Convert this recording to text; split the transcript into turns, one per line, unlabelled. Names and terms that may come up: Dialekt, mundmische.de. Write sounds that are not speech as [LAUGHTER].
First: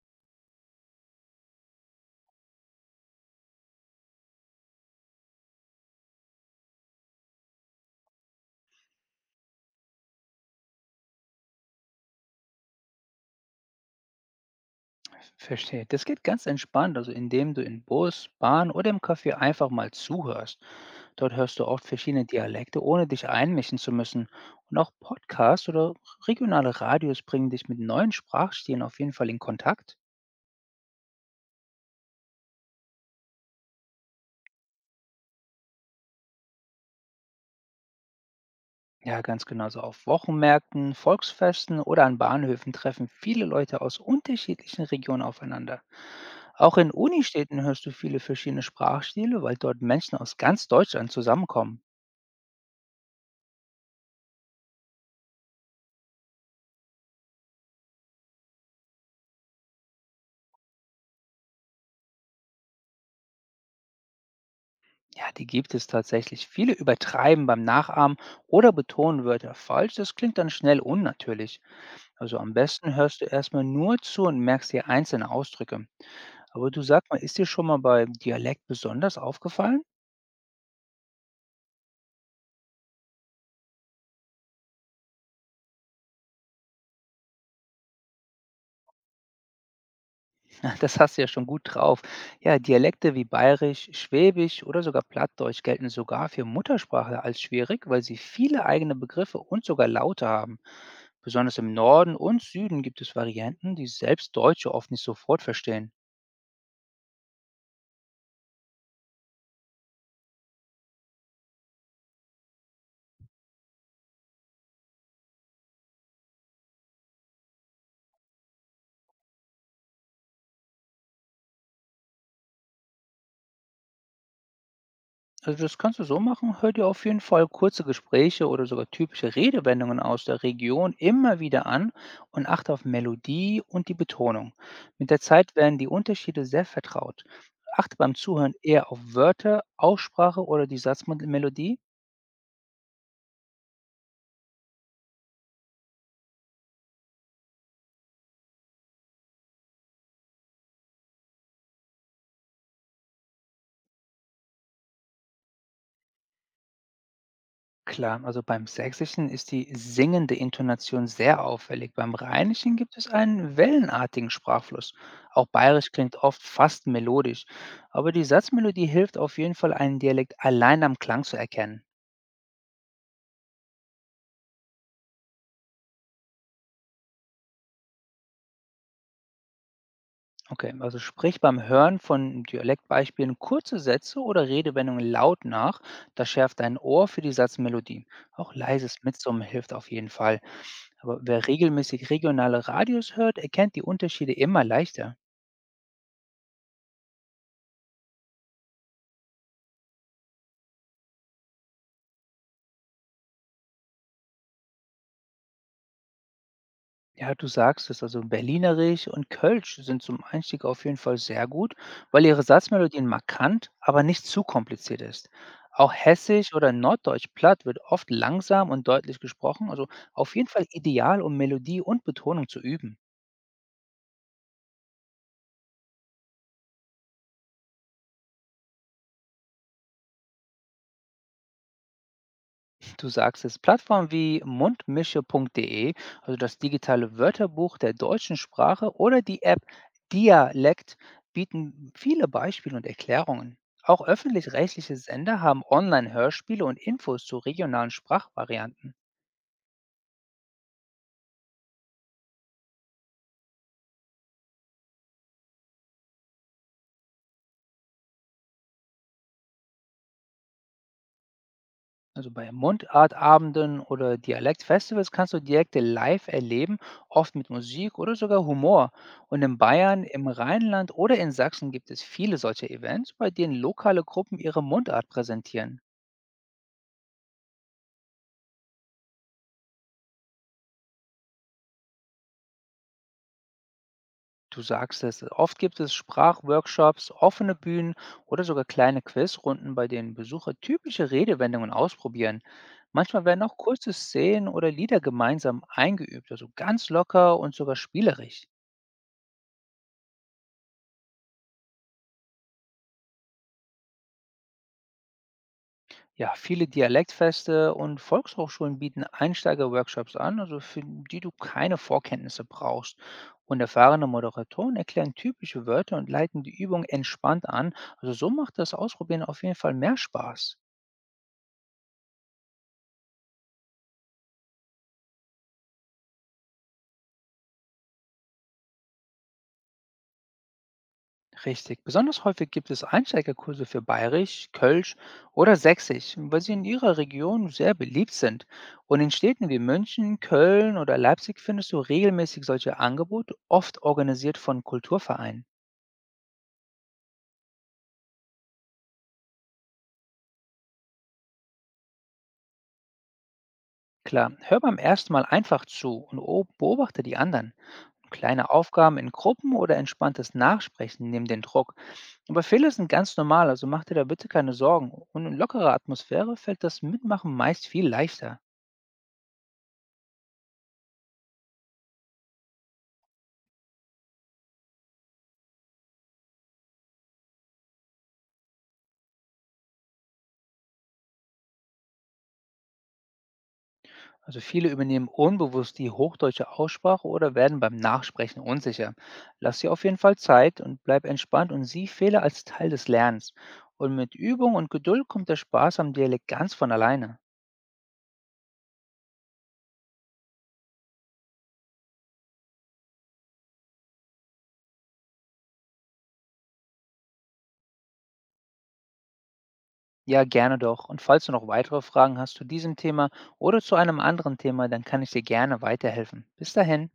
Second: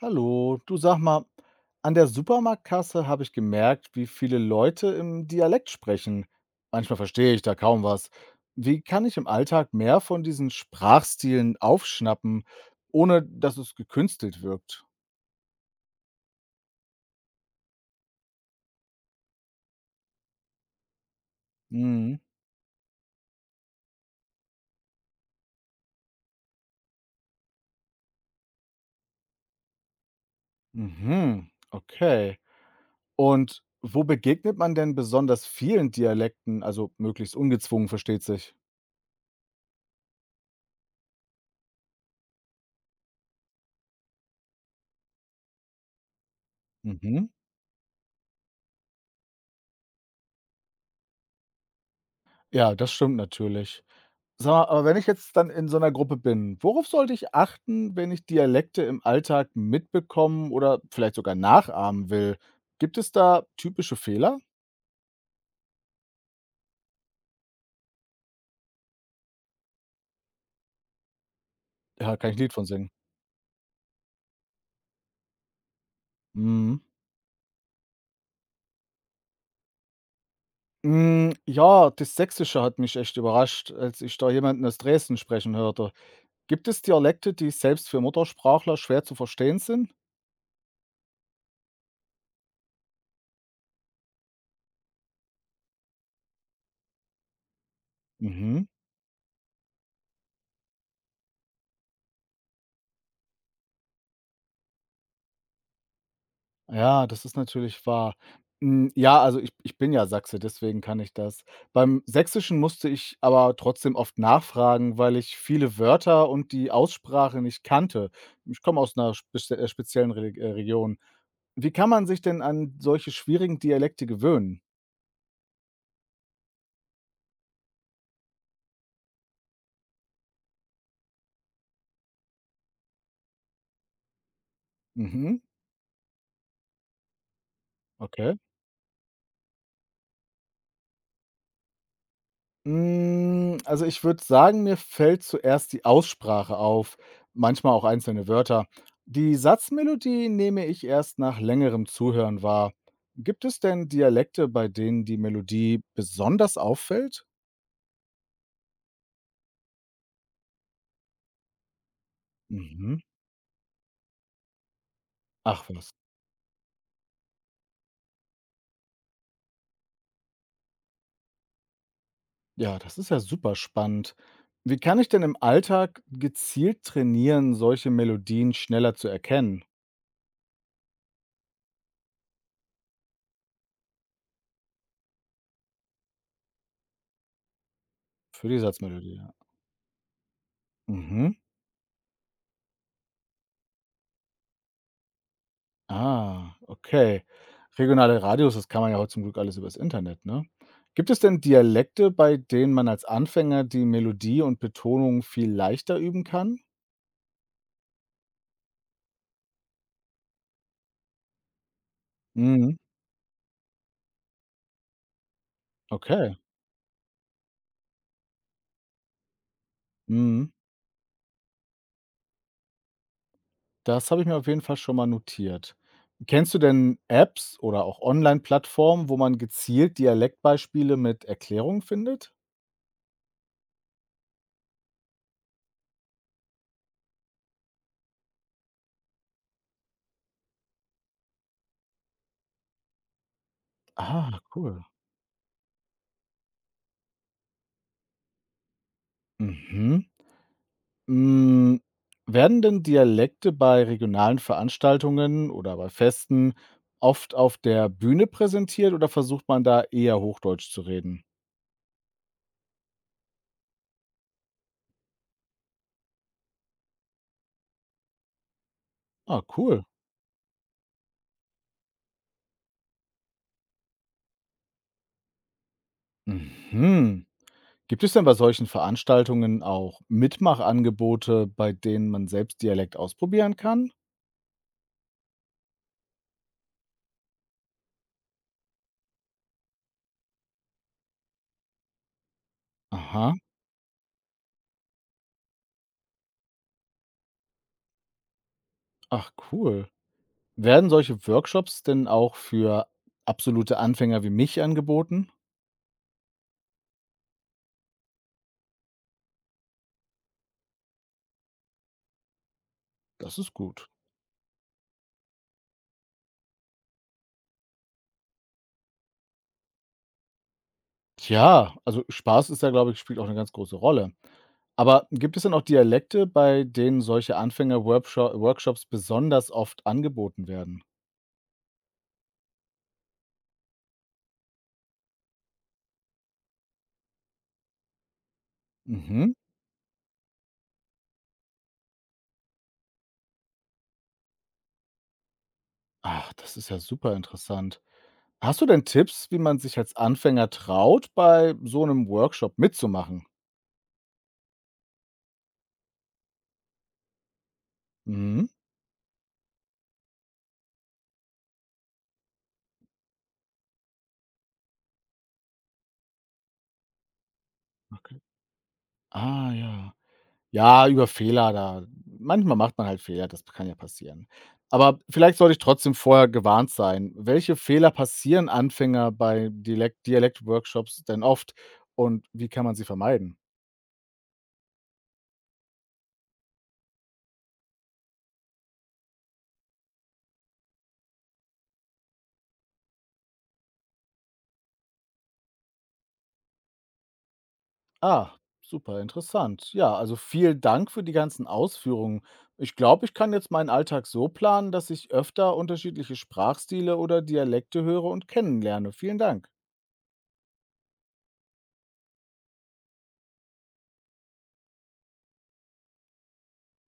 Hallo, du sag mal, an der Supermarktkasse habe ich gemerkt, wie viele Leute im Dialekt sprechen. Manchmal verstehe ich da kaum was. Wie kann ich im Alltag mehr von diesen Sprachstilen aufschnappen, ohne dass es gekünstelt wirkt?
Verstehe. Das geht ganz entspannt, also indem du in Bus, Bahn oder im Café einfach mal zuhörst. Dort hörst du oft
Mhm.
verschiedene Dialekte, ohne dich einmischen zu müssen. Und auch Podcasts oder regionale Radios bringen dich mit neuen Sprachstilen auf jeden Fall in Kontakt.
Mhm. Okay. Und wo begegnet man denn besonders vielen Dialekten, also möglichst ungezwungen, versteht sich?
Ja, ganz genauso auf Wochenmärkten, Volksfesten oder an Bahnhöfen treffen viele Leute aus unterschiedlichen Regionen aufeinander. Auch in
Mhm.
Unistädten hörst du viele verschiedene Sprachstile, weil dort Menschen aus ganz Deutschland zusammenkommen.
Ja, das stimmt natürlich. Sag mal, aber wenn ich jetzt dann in so einer Gruppe bin, worauf sollte ich achten, wenn ich Dialekte im Alltag mitbekommen oder vielleicht sogar nachahmen will? Gibt es da typische Fehler?
Ja, die gibt es tatsächlich. Viele übertreiben beim Nachahmen oder betonen Wörter falsch. Das klingt dann schnell unnatürlich.
Ja, kann ich
Also
'n Lied
am
von singen.
besten hörst du erstmal nur zu und merkst dir einzelne Ausdrücke. Aber
Mhm.
du sag mal, ist dir schon mal bei Dialekt besonders aufgefallen?
Hm, ja, das Sächsische hat mich echt überrascht, als ich da jemanden aus Dresden sprechen hörte. Gibt es Dialekte, die selbst für Muttersprachler schwer zu verstehen sind?
[LAUGHS] Na, das hast du ja schon gut drauf. Ja, Dialekte wie Bayerisch, Schwäbisch oder sogar Plattdeutsch gelten sogar für Muttersprache als schwierig, weil sie viele
Mhm.
eigene Begriffe und sogar Laute haben. Besonders im Norden und Süden gibt es Varianten, die selbst Deutsche oft nicht sofort verstehen.
Ja, das ist natürlich wahr. Hm, ja, also ich bin ja Sachse, deswegen kann ich das. Beim Sächsischen musste ich aber trotzdem oft nachfragen, weil ich viele Wörter und die Aussprache nicht kannte. Ich komme aus einer speziellen Relig Region. Wie kann man sich denn an solche schwierigen Dialekte gewöhnen?
Also das kannst du so machen, hör dir auf jeden Fall kurze Gespräche oder sogar typische Redewendungen aus der Region immer wieder an und achte auf Melodie und die Betonung. Mit der
Mhm,
Zeit werden die Unterschiede sehr vertraut. Achte beim
okay.
Zuhören eher auf Wörter, Aussprache oder die Satzmelodie.
Hm, also, ich würde sagen, mir fällt zuerst die Aussprache auf, manchmal auch einzelne Wörter. Die Satzmelodie nehme ich erst nach längerem Zuhören wahr. Gibt es denn Dialekte, bei denen die Melodie besonders auffällt?
Klar, also beim Sächsischen ist die singende Intonation sehr auffällig. Beim Rheinischen gibt
Mhm.
es einen wellenartigen Sprachfluss. Auch
Ach
Bayerisch
was.
klingt oft fast melodisch. Aber die Satzmelodie hilft auf jeden Fall, einen Dialekt allein am Klang zu erkennen.
Ja, das ist ja super spannend. Wie kann ich denn im Alltag gezielt trainieren, solche Melodien schneller zu erkennen?
Okay, also sprich beim Hören von Dialektbeispielen kurze Sätze oder Redewendungen laut nach. Das schärft dein Ohr für die Satzmelodie.
Für
Auch
die
leises
Satzmelodie, ja.
Mitsummen hilft auf jeden Fall. Aber
Mhm.
wer regelmäßig regionale Radios hört, erkennt die Unterschiede immer leichter.
Ah, okay. Regionale Radios, das kann man ja heute zum Glück alles übers Internet, ne? Gibt es denn Dialekte, bei denen man als Anfänger die Melodie und Betonung viel leichter üben kann?
Ja, du sagst es. Also Berlinerisch und Kölsch sind zum Einstieg auf jeden Fall sehr gut, weil ihre
Mhm.
Satzmelodien markant, aber nicht zu kompliziert ist. Auch
Okay.
Hessisch oder Norddeutsch platt wird oft langsam und deutlich gesprochen, also auf
Mhm.
jeden Fall ideal, um Melodie und Betonung zu üben.
Das habe ich mir auf jeden Fall schon mal notiert. Kennst du denn Apps oder auch Online-Plattformen, wo man gezielt Dialektbeispiele mit Erklärungen findet?
Du sagst es, Plattformen wie mundmische.de, also das digitale Wörterbuch der deutschen Sprache oder die App Dialekt bieten viele Beispiele und Erklärungen. Auch
Ah, cool.
öffentlich-rechtliche Sender haben Online-Hörspiele und Infos zu regionalen Sprachvarianten.
Mhm. Hm, werden denn Dialekte bei regionalen Veranstaltungen oder bei Festen oft auf der Bühne präsentiert oder versucht man da eher Hochdeutsch zu reden?
Also bei Mundartabenden oder Dialektfestivals kannst du Dialekte live erleben, oft mit Musik oder sogar Humor.
Ah,
Und in
cool.
Bayern, im Rheinland oder in Sachsen gibt es viele solche Events, bei denen lokale Gruppen ihre Mundart präsentieren.
Mhm. Gibt es denn bei solchen Veranstaltungen auch Mitmachangebote, bei denen man selbst Dialekt ausprobieren kann?
Du sagst es, oft gibt es Sprachworkshops, offene Bühnen oder sogar kleine Quizrunden, bei denen Besucher typische Redewendungen ausprobieren. Manchmal
Aha,
werden auch kurze Szenen oder Lieder gemeinsam eingeübt, also ganz locker und sogar spielerisch.
ach cool. Werden solche Workshops denn auch für absolute Anfänger wie mich angeboten?
Ja, viele Dialektfeste und Volkshochschulen bieten Einsteigerworkshops an, also für die du keine Vorkenntnisse brauchst.
Das ist
Und
gut.
erfahrene Moderatoren erklären typische Wörter und leiten die Übung entspannt an. Also so macht das Ausprobieren auf jeden Fall mehr Spaß.
Tja, also Spaß ist da, glaube ich spielt auch eine ganz große Rolle. Aber gibt es denn auch Dialekte, bei denen solche Anfänger-Worpsho Workshops besonders oft angeboten werden?
Richtig. Besonders häufig gibt es Einsteigerkurse für Bayerisch, Kölsch oder Sächsisch, weil sie in ihrer Region sehr beliebt sind. Und in
Mhm.
Städten wie München, Köln oder Leipzig findest du regelmäßig solche Angebote, oft organisiert von Kulturvereinen.
Ach, das ist ja super interessant. Hast du denn Tipps, wie man sich als Anfänger traut, bei so einem Workshop mitzumachen?
Klar, hör beim ersten Mal einfach zu und beobachte die anderen.
Mhm.
Kleine Aufgaben in Gruppen oder entspanntes Nachsprechen nehmen den Druck. Aber Fehler sind ganz normal, also mach dir da bitte keine Sorgen. Und in lockerer Atmosphäre fällt das Mitmachen meist viel
Okay.
leichter.
Ah ja. Ja, über Fehler da manchmal macht man halt Fehler, das kann ja passieren. Aber vielleicht sollte ich trotzdem vorher gewarnt sein. Welche Fehler passieren Anfänger bei Dialektworkshops denn oft und wie kann man sie vermeiden?
Also viele übernehmen unbewusst die hochdeutsche Aussprache oder werden beim Nachsprechen unsicher. Lass dir auf jeden Fall Zeit und bleib entspannt und sieh Fehler als Teil des Lernens. Und mit Übung und Geduld kommt der Spaß am Dialekt ganz von alleine.
Ah, super interessant. Ja, also vielen Dank für die ganzen Ausführungen. Ich glaube, ich kann jetzt meinen Alltag so planen, dass ich öfter unterschiedliche Sprachstile oder Dialekte höre und kennenlerne. Vielen Dank.
Ja, gerne doch. Und falls du noch weitere Fragen hast zu diesem Thema oder zu einem anderen Thema, dann kann ich dir gerne weiterhelfen. Bis dahin.